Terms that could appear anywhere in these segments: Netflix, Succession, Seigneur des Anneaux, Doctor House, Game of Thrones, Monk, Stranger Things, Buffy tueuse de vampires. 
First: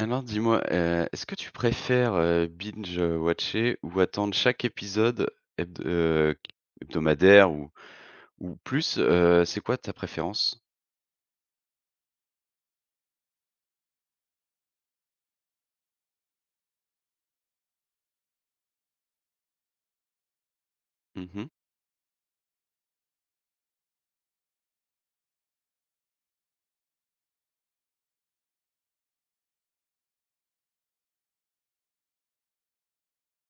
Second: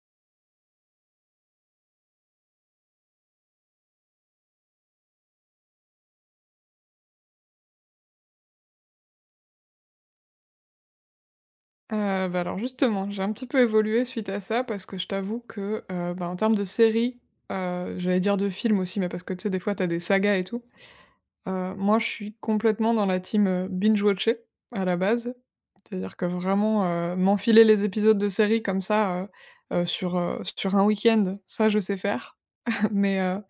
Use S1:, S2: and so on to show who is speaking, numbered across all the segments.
S1: Alors dis-moi, est-ce que tu préfères, binge, watcher ou attendre chaque épisode hebd heu, hebdomadaire ou plus, c'est quoi ta préférence?
S2: Alors justement, j'ai un petit peu évolué suite à ça parce que je t'avoue que, en termes de séries, j'allais dire de films aussi, mais parce que tu sais, des fois, t'as des sagas et tout.
S1: Mmh.
S2: Moi, je suis complètement dans la team, binge watcher à la base. C'est-à-dire que vraiment, m'enfiler les épisodes de séries comme ça, sur, sur un week-end, ça, je sais faire. Mais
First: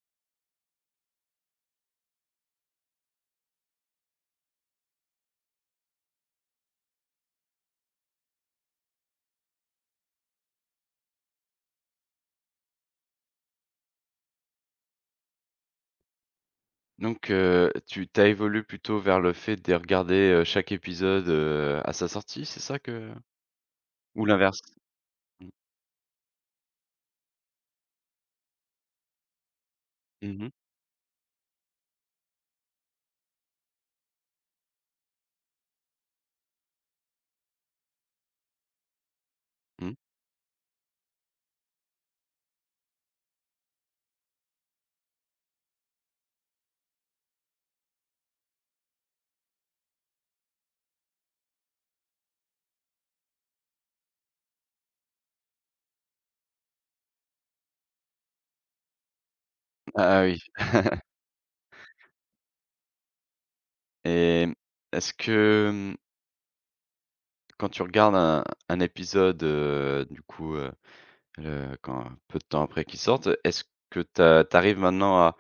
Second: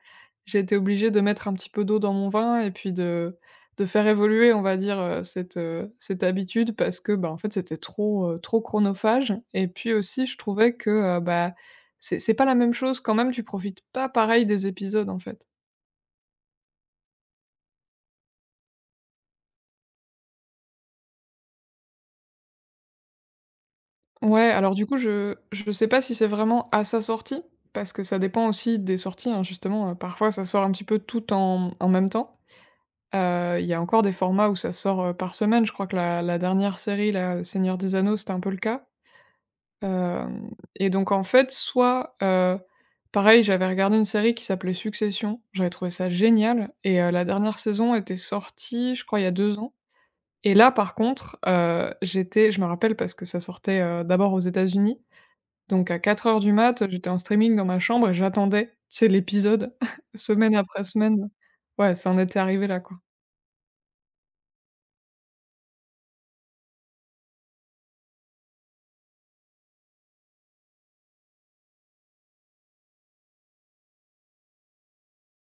S2: j'ai été obligée de mettre un petit peu d'eau dans mon vin et puis de faire évoluer, on va dire, cette, cette habitude parce que, bah, en fait, c'était trop, trop chronophage et puis aussi je trouvais que, heu, bah, c'est pas la même chose quand même, tu profites pas pareil des épisodes, en fait.
S1: Donc tu t'as évolué plutôt vers le fait de regarder, chaque épisode, à sa sortie, c'est ça que ou
S2: Ouais,
S1: l'inverse?
S2: alors du coup, je
S1: Mmh.
S2: je sais pas si c'est vraiment à sa sortie, parce que ça dépend aussi des sorties, hein, justement, parfois ça
S1: Mmh.
S2: sort un petit peu tout en même temps. Il y a encore des formats où ça sort, par semaine. Je crois que la dernière série là, Seigneur des Anneaux, c'était un peu le cas.
S1: Mmh.
S2: Hem Et donc en fait, soit, pareil, j'avais regardé une série qui s'appelait Succession, j'avais trouvé ça génial et la dernière saison était sortie, je crois, il y a 2 ans et là, par contre, j'étais je me rappelle parce que ça sortait, d'abord aux États-Unis, donc à quatre heures du mat, j'étais en streaming dans ma chambre et j'attendais, tu sais, l'épisode
S1: Ah oui.
S2: semaine après semaine. Ouais, ça en était arrivé là, quoi.
S1: Et, est-ce que, quand tu regardes un épisode, du coup, Le quand peu de temps après qu'ils sortent, est-ce que tu maintenant à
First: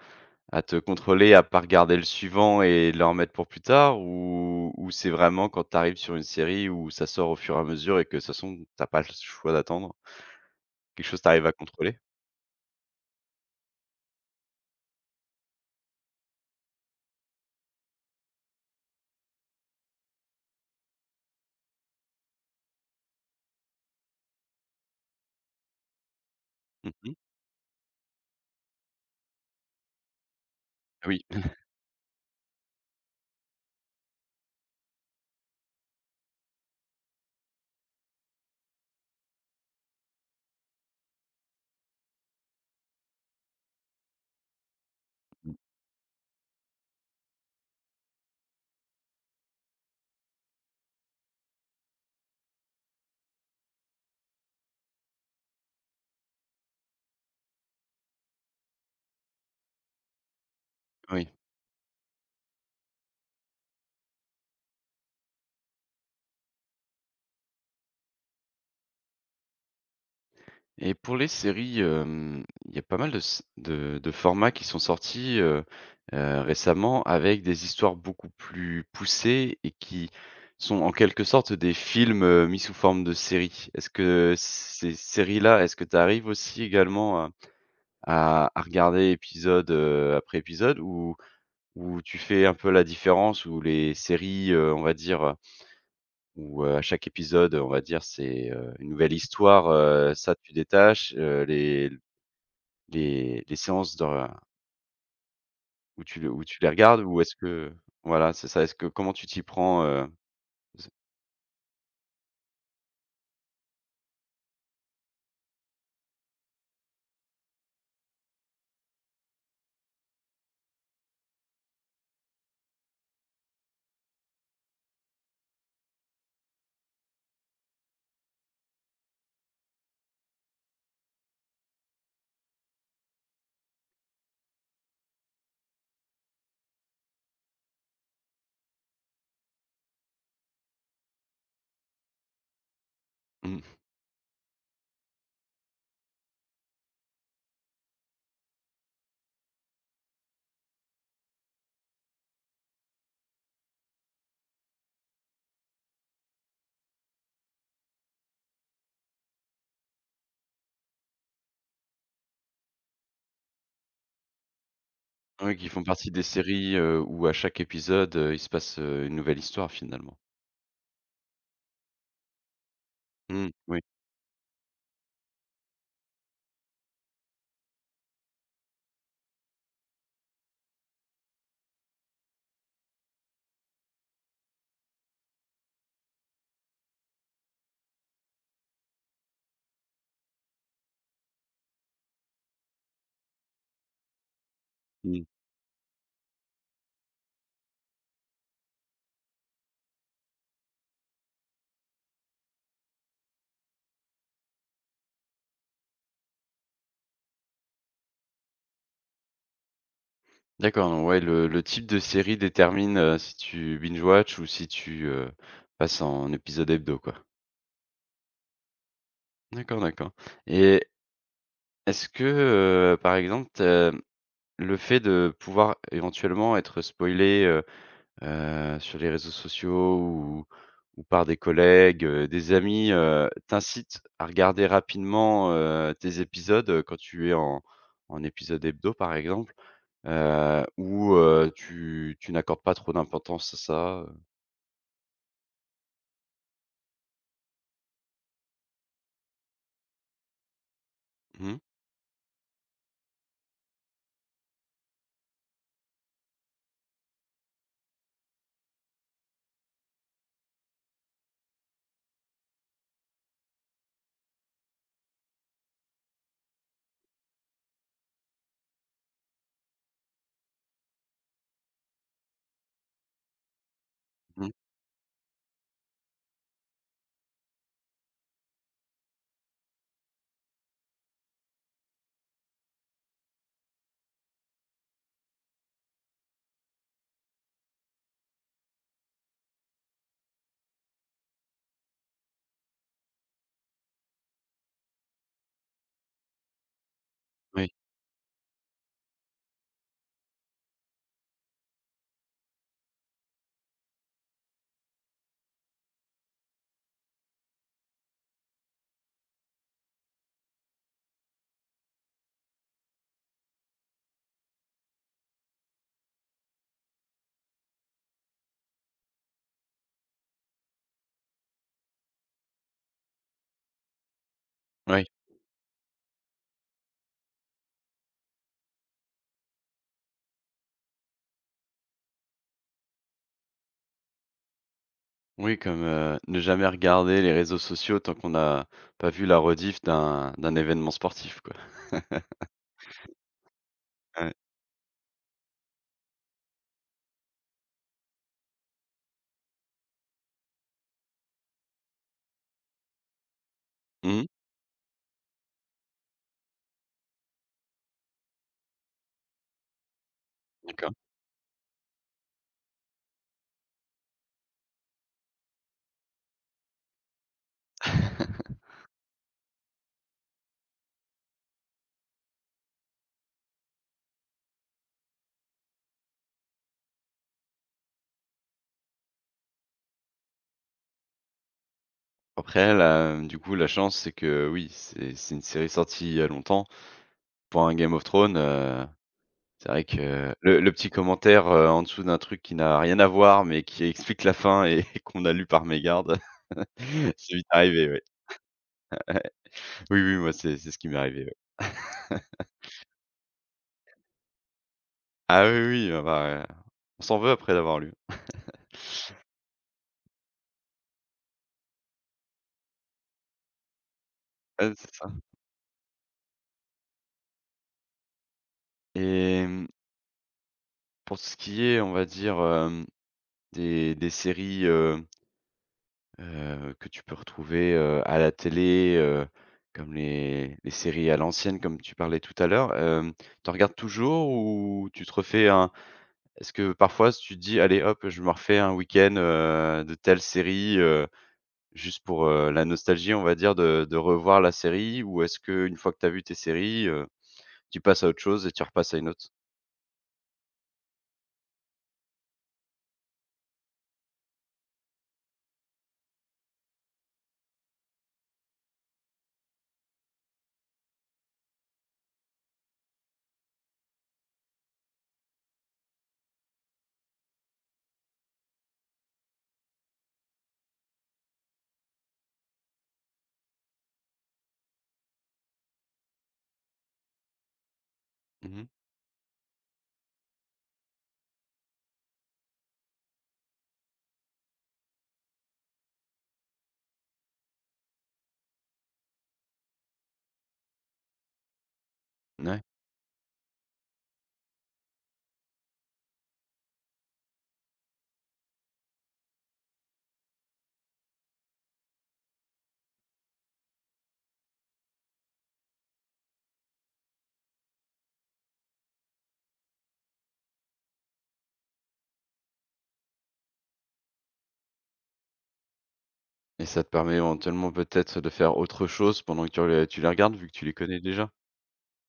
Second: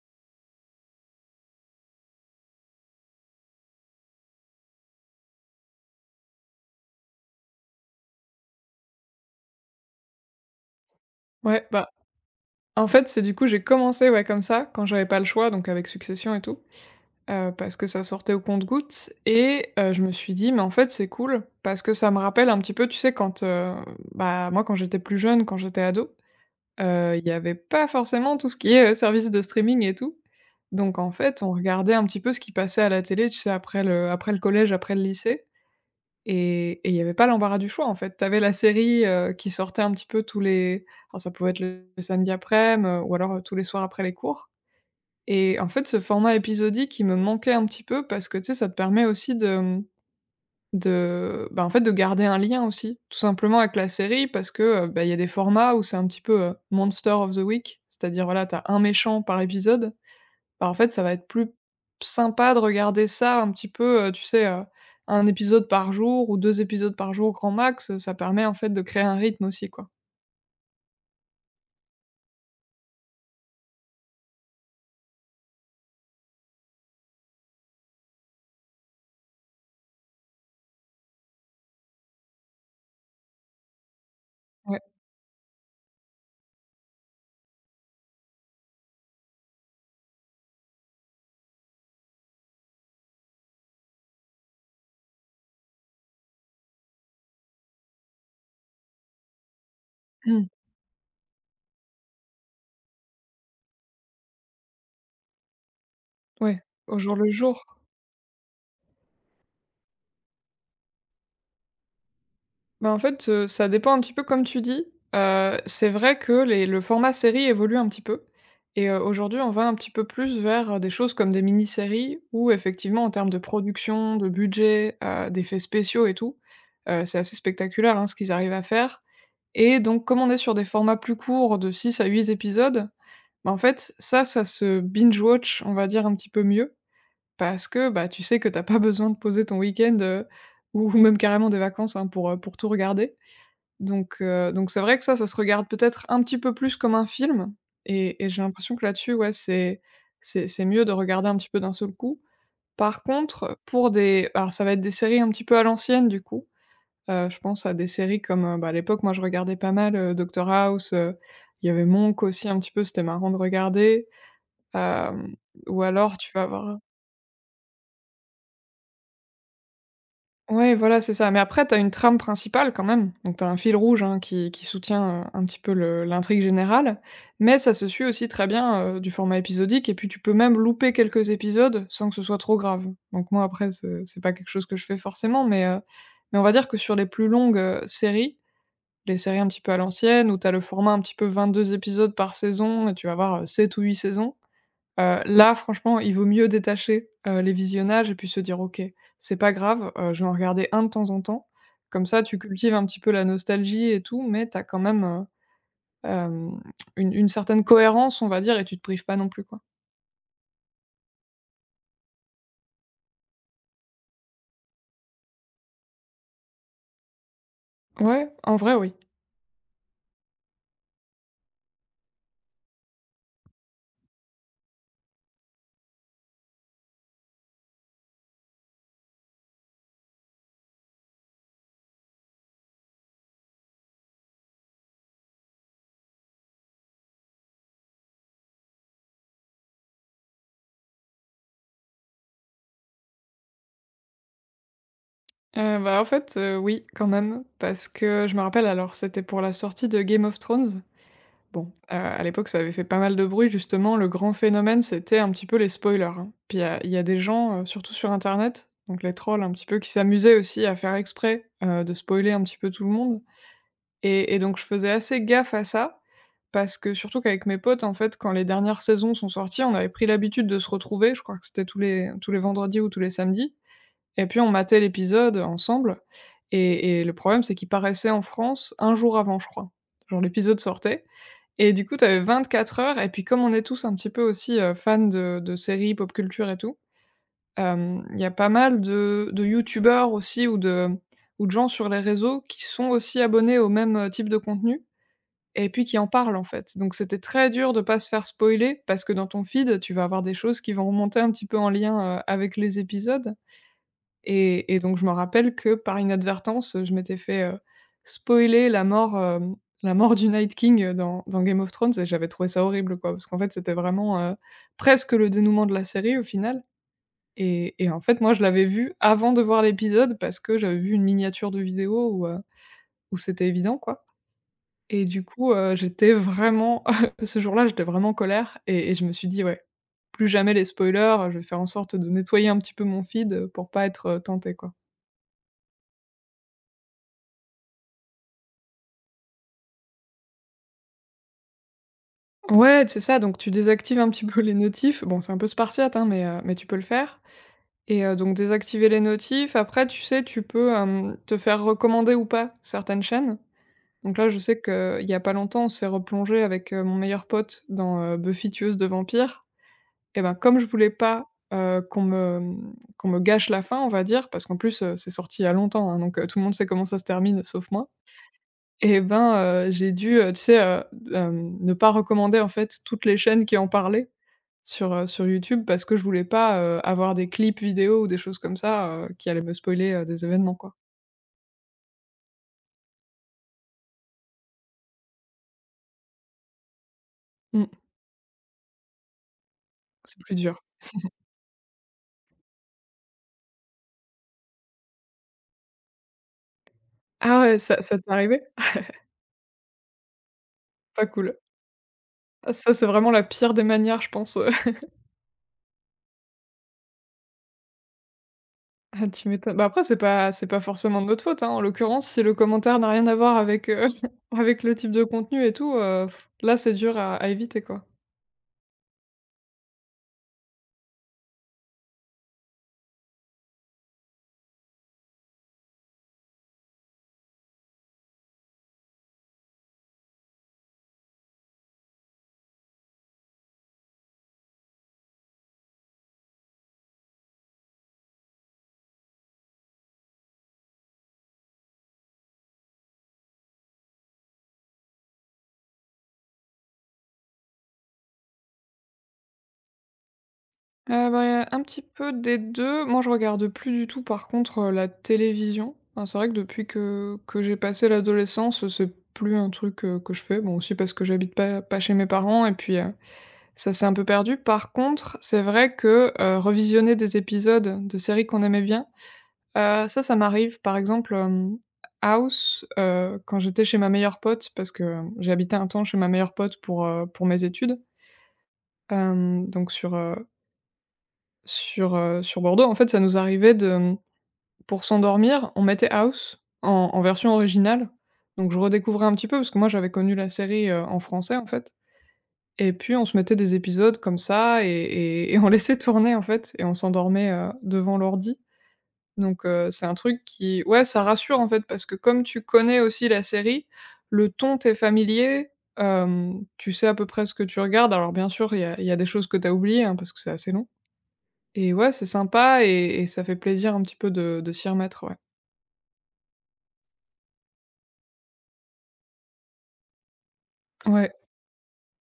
S1: te contrôler, à pas regarder le suivant et le remettre pour plus tard? Ou c'est vraiment quand t'arrives sur une série où ça sort au fur et à mesure et que de toute façon tu pas le choix d'attendre? Quelque chose tu à
S2: Ouais.
S1: contrôler?
S2: En fait, c'est du coup, j'ai commencé, ouais, comme ça, quand j'avais pas le choix, donc avec Succession et tout, parce que ça sortait au compte-gouttes et je me suis dit: «Mais en fait, c'est cool» parce que ça me rappelle un petit peu, tu sais, quand, moi, quand j'étais plus jeune, quand j'étais ado,
S1: Mmh mh.
S2: il y avait pas forcément tout ce qui est, service de streaming et tout. Donc en
S1: Oui.
S2: fait, on regardait un petit peu ce qui passait à la télé, tu sais, après le collège, après le lycée et il y avait pas l'embarras du choix, en fait. Tu avais la série, qui sortait un petit peu tous les alors ça pouvait être le samedi aprèm, ou alors, tous les soirs après les cours et en fait, ce format épisodique, il me manquait un petit peu parce que, tu sais, ça te permet aussi de, mmh, de, bah, en fait, de garder un lien aussi, tout simplement avec la série parce que, il y a des formats où c'est un petit peu, monster of the week, c'est-à-dire, voilà, tu as un méchant par épisode bah, en fait, ça va être
S1: Oui.
S2: plus sympa de regarder ça un petit peu, tu sais, 1 épisode par jour ou 2 épisodes par jour grand max, ça permet en fait de créer un rythme aussi, quoi.
S1: Et pour les séries, il y a pas mal de formats qui sont sortis, récemment avec des histoires beaucoup plus poussées et qui sont en quelque sorte des films, mis sous forme de séries. Est-ce que
S2: Ouais.
S1: ces séries-là, est-ce que tu arrives aussi également à regarder épisode, après épisode ou tu fais un peu la différence où les séries, on va dire, où, à chaque épisode, on va dire, c'est, une nouvelle histoire, ça
S2: Mmh.
S1: tu détaches, les les séances de où tu le où tu
S2: Ouais,
S1: les
S2: au
S1: regardes
S2: jour
S1: ou
S2: le
S1: est-ce
S2: jour.
S1: que voilà, c'est ça, est-ce que comment tu t'y prends, Z
S2: Bah, en fait, ça dépend un petit peu comme tu dis. C'est vrai que les le format série évolue un petit peu et aujourd'hui, on va un petit peu plus vers, des choses comme des mini-séries où effectivement, en termes de production, de budget, d'effets spéciaux et tout, c'est assez spectaculaire, hein, ce qu'ils arrivent à faire et donc comme on est sur des formats plus courts de 6 à 8 épisodes, bah, en fait, ça se binge watch, on va dire un petit peu mieux parce que, bah, tu sais que t'as pas besoin de poser ton week-end, ou même carrément des vacances, hein, pour tout regarder
S1: mmh,
S2: donc c'est vrai que ça se regarde peut-être un petit peu plus comme un film et j'ai l'impression que là-dessus, ouais, c'est mieux de regarder un petit peu d'un seul coup. Par contre, pour des alors ça va être des séries un petit peu à l'ancienne du coup, je pense à des séries comme, à l'époque, moi je regardais pas mal, Doctor House, il y avait Monk aussi un petit peu, c'était marrant de regarder, hem,
S1: oui, qui font
S2: ou
S1: partie
S2: alors
S1: des
S2: tu vas
S1: séries,
S2: voir.
S1: où à chaque épisode, il se passe, une nouvelle histoire finalement.
S2: Ouais, voilà, c'est ça. Mais après, t'as une trame principale quand même. Donc, t'as
S1: Mmh,
S2: un fil
S1: oui.
S2: rouge hein, qui soutient un petit peu l'intrigue générale. Mais ça se suit aussi très bien du format épisodique. Et puis, tu peux même louper quelques épisodes sans que ce soit trop grave. Donc, moi, après, c'est pas quelque chose que je fais forcément. Mais mais on va dire que sur les plus longues séries, les séries un petit peu à l'ancienne, où t'as le format un petit peu 22 épisodes par saison, et tu vas avoir 7 ou 8 saisons.
S1: Mmh.
S2: Là, franchement, il vaut mieux détacher, les visionnages et puis se dire: «OK, c'est pas grave, je vais en regarder un de temps en temps». Comme ça, tu cultives un petit peu la nostalgie et tout, mais t'as quand même, hem, une certaine cohérence, on va dire et tu te prives pas non plus, quoi.
S1: D'accord, donc ouais, le type de série détermine, si tu binge watch ou si tu, passes en épisode hebdo, quoi.
S2: Ouais, en vrai, oui.
S1: D'accord, d'accord. Et est-ce que, par exemple, le fait de pouvoir éventuellement être spoilé, sur les réseaux sociaux ou par des collègues, des amis, t'incitent à regarder rapidement, tes épisodes, quand tu es en en épisode hebdo par exemple, ou tu n'accordes pas trop d'importance à ça,
S2: En fait, oui, quand même, parce que je me rappelle alors, c'était pour la sortie de Game of Thrones.
S1: Mmh.
S2: Bon, à l'époque, ça avait fait pas mal de bruit justement, le grand phénomène, c'était un petit peu les spoilers, hein. Puis il y a des gens, surtout sur internet, donc les trolls un petit peu, qui s'amusaient aussi à faire exprès, de spoiler un petit peu tout le monde et donc je faisais assez gaffe à ça, parce que surtout qu'avec mes potes, en fait, quand les dernières saisons sont sorties, on avait pris l'habitude de se retrouver, je crois que c'était tous les vendredis ou tous les samedis et puis on
S1: Mmh.
S2: matait l'épisode, ensemble et le problème, c'est qu'il paraissait en France un jour avant, je crois. Genre l'épisode sortait et du coup, tu avais 24 heures et puis comme on est tous un petit peu aussi, fans de séries, pop culture et tout, il y a pas mal de youtubeurs aussi ou de gens sur les réseaux qui sont aussi abonnés au même, type de contenu et puis qui en parlent, en fait. Donc c'était très
S1: Oui.
S2: dur de pas se faire spoiler parce que dans ton feed, tu vas avoir des choses qui vont remonter un petit peu en lien, avec les épisodes et donc je me rappelle que, par inadvertance, je m'étais fait, spoiler la mort, la mort du Night King, dans dans Game of Thrones et j'avais trouvé ça horrible, quoi. Parce qu'en fait, c'était vraiment, presque le dénouement de la série au final et en fait, moi, je l'avais vu avant de voir l'épisode parce que j'avais vu une miniature de vidéo où, où c'était évident, quoi et
S1: Oui.
S2: du coup, j'étais vraiment ce jour-là, j'étais vraiment en colère et je me suis dit: «Ouais, plus jamais les spoilers, je vais faire en sorte de nettoyer un petit peu mon feed, pour pas être, tenté quoi».
S1: Oui comme, ne jamais regarder les réseaux sociaux tant qu'on n'a pas vu la rediff d'un événement sportif quoi.
S2: Ouais, c'est ça, donc tu désactives un petit
S1: Ouais.
S2: peu les notifs. Bon, c'est un peu spartiate, hein, mais tu peux le faire et donc désactiver les notifs. Après, tu sais, tu peux, te faire recommander ou pas certaines chaînes. Donc
S1: Mmh.
S2: là, je sais qu'il y a pas longtemps, on s'est replongé avec, mon meilleur pote dans, Buffy tueuse de vampires et ben, comme je voulais
S1: D'accord.
S2: pas, qu'on me, mmh, qu'on me gâche la fin, on va dire, parce qu'en plus, c'est sorti il y a longtemps, hein, donc tout le monde sait comment ça se termine, sauf moi. Et ben, j'ai dû, ne pas recommander, en fait, toutes les chaînes qui en parlaient sur, sur YouTube parce que je voulais pas, avoir des clips vidéo ou des choses comme ça, qui allaient me spoiler, des événements, quoi.
S1: Après la du coup, la chance, c'est que oui, c'est une série sortie il y a longtemps. Pour
S2: Mmh,
S1: un Game of Thrones, c'est vrai
S2: c'est plus
S1: que
S2: dur.
S1: le petit commentaire, en dessous d'un truc qui n'a rien à voir, mais qui explique la fin et qu'on a lu par mégarde, c'est
S2: Ah
S1: vite
S2: ouais, ça
S1: arrivé,
S2: ça
S1: oui.
S2: t'est arrivé?
S1: Oui, oui, moi, c'est ce qui m'est
S2: Pas
S1: arrivé, oui.
S2: cool. Ah ça, c'est vraiment la pire des manières, je pense.
S1: Ah oui, oui, ah bah, on s'en veut après d'avoir lu.
S2: Ah tu m'étonnes. Bah, après c'est pas forcément de notre faute, hein. En l'occurrence, si le commentaire n'a rien à voir avec, avec
S1: Ouais,
S2: le
S1: c'est
S2: type de
S1: ça.
S2: contenu et tout, là, c'est dur à éviter, quoi.
S1: Et pour ce qui est, on va dire, des séries, euh, que tu peux retrouver, à la télé, comme les séries à l'ancienne comme tu parlais tout à l'heure, tu en regardes toujours ou tu te refais un est-ce que parfois tu te dis: «Allez hop, je me refais un week-end, de telle série», juste pour, la nostalgie on va dire de revoir la série? Ou est-ce que une fois que tu as vu tes séries, tu passes à autre chose et tu repasses à une autre?
S2: Y a un petit peu des deux. Moi, je regarde plus du tout, par contre, la télévision. Enfin, c'est vrai que depuis que j'ai passé l'adolescence, c'est plus un truc, que je fais. Bon, aussi parce que j'habite pas chez mes parents et puis, ça s'est un peu perdu. Par contre, c'est vrai que, revisionner des épisodes de séries qu'on aimait bien, ça, ça m'arrive. Par exemple, House, quand j'étais chez ma meilleure pote, parce que, j'ai habité un temps chez ma meilleure pote pour mes études,
S1: Mmh.
S2: donc sur, sur, sur Bordeaux, en fait, ça nous arrivait de, mmh, pour s'endormir, on mettait House en version originale. Donc je redécouvrais un petit peu parce que moi j'avais connu la série, en français, en fait,
S1: Ouais
S2: et puis on se mettait des épisodes comme ça et on laissait tourner, en fait, et on s'endormait, devant l'ordi. Donc c'est un truc qui, ouais, ça rassure, en fait, parce que comme tu connais aussi la série, le ton t'est familier, tu sais à peu près ce que tu regardes. Alors bien sûr, il y a des choses que t'as oubliées, hein, parce que c'est assez long et ouais, c'est sympa et ça fait plaisir un petit peu de s'y remettre, ouais.
S1: et ça te permet éventuellement peut-être de faire autre chose pendant que tu les regardes vu que tu les connais
S2: Ouais,
S1: déjà?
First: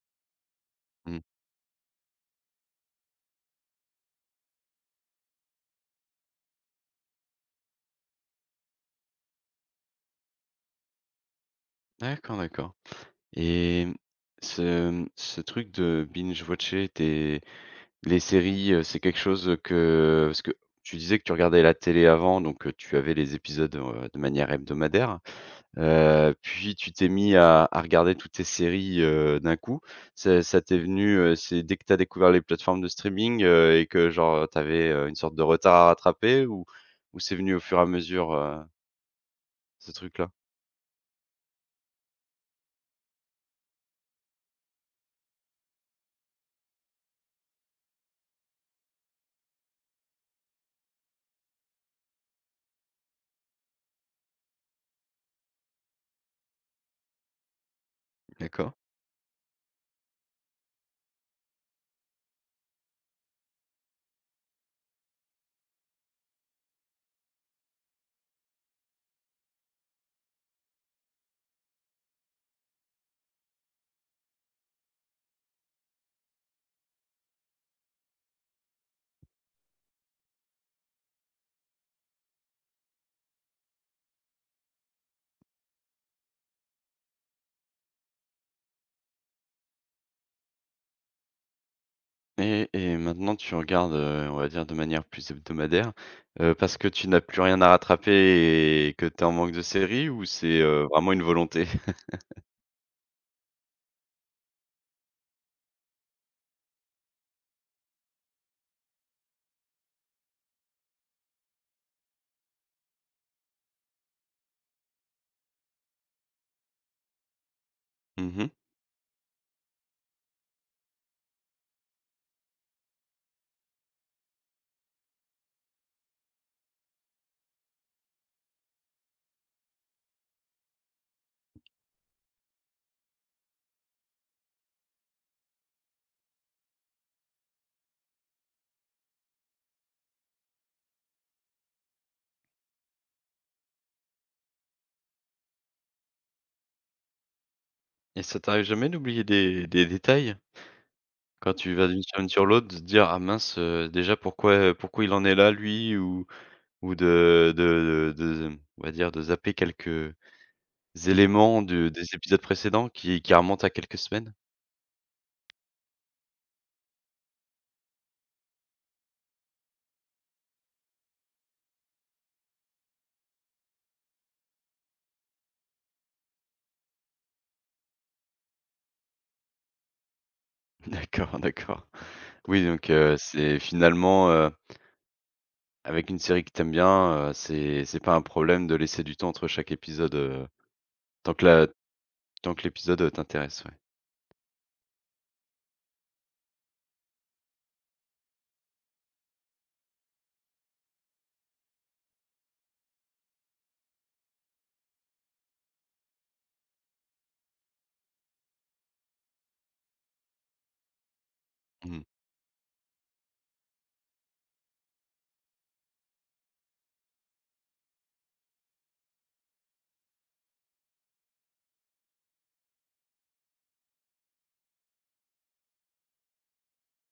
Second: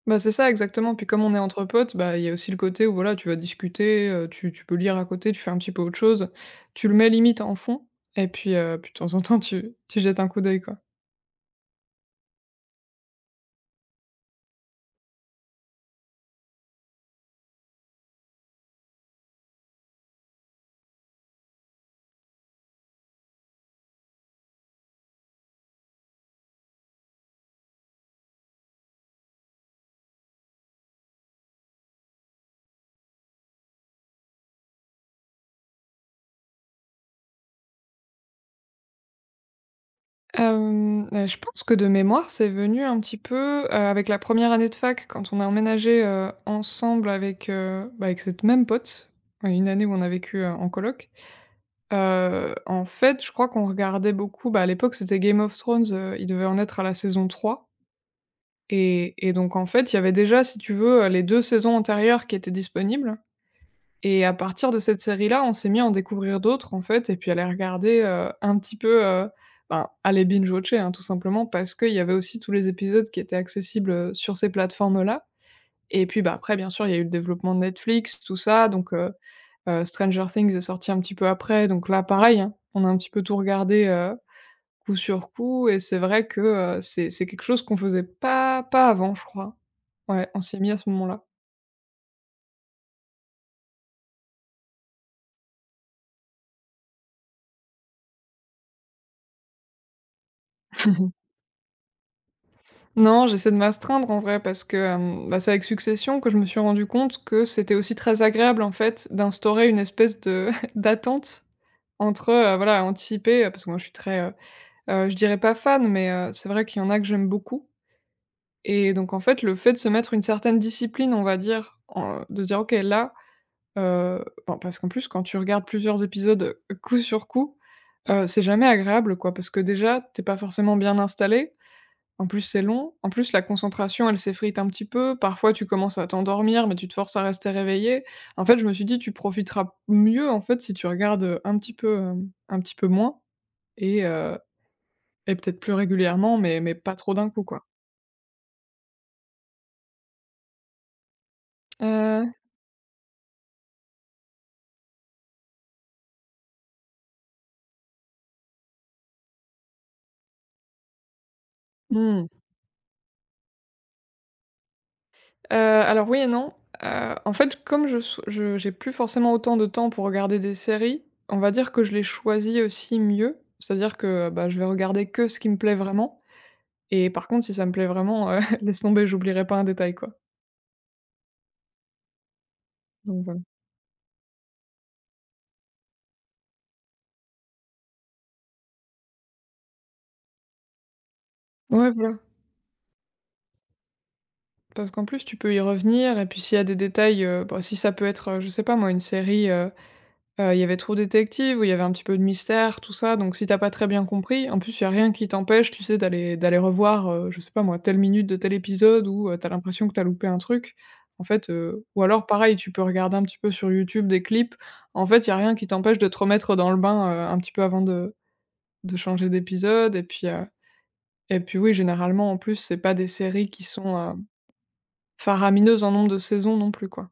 S2: c'est ça exactement, puis
S1: Mmh.
S2: comme on est entre potes, bah, il y a aussi le côté où voilà, tu vas discuter, tu peux lire à côté, tu fais un petit peu autre chose. Tu le mets limite en fond et puis, puis de temps en temps tu jettes un coup d'œil, quoi.
S1: D'accord, d'accord. Et ce, ce truc de binge watcher tes les séries, c'est quelque chose, que parce que tu disais que tu regardais la télé avant, donc tu avais les épisodes, de manière hebdomadaire. Puis tu t'es mis à regarder toutes tes séries, d'un coup. Ça t'es venu, c'est dès que tu as découvert les plateformes de streaming, et que genre, tu avais, une sorte de retard à rattraper ou c'est venu au fur et à mesure, ce truc-là?
S2: Je pense que de mémoire, c'est venu un petit peu, avec la première année de fac quand on a emménagé, ensemble avec, avec cette même pote, une année où on a vécu, en coloc. En fait, je crois qu'on regardait beaucoup, bah, à l'époque, c'était Game of Thrones, il devait en être à la saison 3,
S1: D'accord.
S2: et donc en fait, il y avait déjà, si tu veux, les 2 saisons antérieures qui étaient disponibles, et à partir de cette série-là, on s'est mis à en découvrir d'autres, en fait, et puis à les regarder, un petit peu, ben, à les binge watcher, hein, tout simplement parce qu'il y avait aussi tous les épisodes qui étaient accessibles, sur ces plateformes-là, et puis, bah, après, bien sûr, il y a eu le développement de Netflix, tout ça, donc Stranger Things est sorti un petit peu après, donc là pareil, hein, on a un petit peu tout regardé, coup sur coup, et c'est vrai que, c'est quelque chose qu'on faisait pas avant, je crois. Ouais, on s'y est mis à ce moment-là.
S1: Et maintenant tu regardes, on va dire de manière plus hebdomadaire, parce que tu n'as plus rien à rattraper et que tu es en manque de séries ou c'est, vraiment une volonté?
S2: Non, j'essaie de m'astreindre en vrai parce que, c'est avec Succession que je me suis rendu compte que c'était aussi très agréable en fait d'instaurer une espèce de d'attente entre, voilà, anticiper, parce que moi je suis très, je dirais pas fan, mais, c'est vrai qu'il y en a que j'aime beaucoup.
S1: Mmh
S2: Et donc en fait, le fait de se mettre une certaine discipline, on va dire, en de se dire: «OK, là», bon, parce qu'en plus, quand tu regardes plusieurs épisodes, coup sur coup, c'est jamais agréable, quoi, parce que déjà, t'es pas forcément bien installé, en plus c'est long, en plus la concentration, elle s'effrite un petit peu, parfois tu commences à t'endormir, mais tu te forces à rester réveillé. En fait, je me suis dit: «Tu profiteras mieux, en fait, si tu regardes, un petit peu, un petit peu moins et et peut-être plus régulièrement, mais pas trop d'un coup, quoi».
S1: et ça t'arrive jamais d'oublier des détails? Quand tu vas d'une semaine
S2: Heu,
S1: sur l'autre, de te dire: «Ah mince, déjà pourquoi, pourquoi il en est là lui?» ou ou de de de de on va dire de zapper quelques Éléments de des
S2: mmh.
S1: épisodes précédents qui remontent à quelques semaines?
S2: Alors oui et non. En fait, comme je j'ai plus forcément autant de temps pour regarder des séries, on va dire que je les choisis aussi mieux. C'est-à-dire que, bah, je vais regarder que ce qui me plaît vraiment, et par contre, si ça me plaît vraiment, laisse tomber, j'oublierai pas un détail, quoi.
S1: D'accord, d'accord. Oui, donc
S2: Donc voilà.
S1: c'est finalement, avec une série que t'aimes bien, c'est pas un problème de laisser du temps entre chaque épisode, tant que la
S2: Ouais, voilà.
S1: tant que l'épisode, t'intéresse, ouais.
S2: Parce qu'en plus, tu peux y revenir et puis s'il y a des détails, si ça peut être, je sais pas moi, une série, il y avait trop détective, où il y avait un petit peu de mystère, tout ça, donc si t'as pas très bien compris, en plus, il y a rien qui t'empêche, tu sais, d'aller revoir, je sais pas moi, telle minute de tel épisode où, tu l'impression que t'as loupé un truc. En fait,
S1: Mmh.
S2: ou alors pareil, tu peux regarder un petit peu sur YouTube des clips. En fait, il y a rien qui t'empêche de te remettre dans le bain, un petit peu avant de changer d'épisode et puis oui, généralement, en plus, c'est pas des séries qui sont, faramineuses en nombre de saisons non plus, quoi.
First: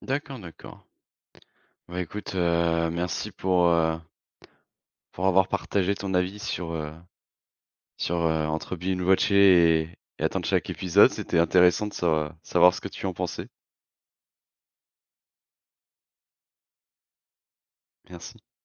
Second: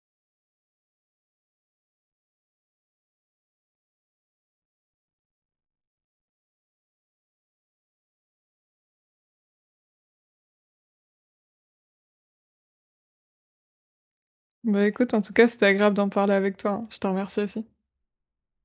S1: D'accord, d'accord. Bah, écoute, merci pour avoir partagé ton avis sur, entre Binge Watcher et attendre chaque épisode, c'était intéressant de sa savoir ce que tu en pensais.
S2: Bah, écoute, en tout cas, c'était agréable d'en parler avec toi, hein. Je te remercie aussi.
S1: Merci.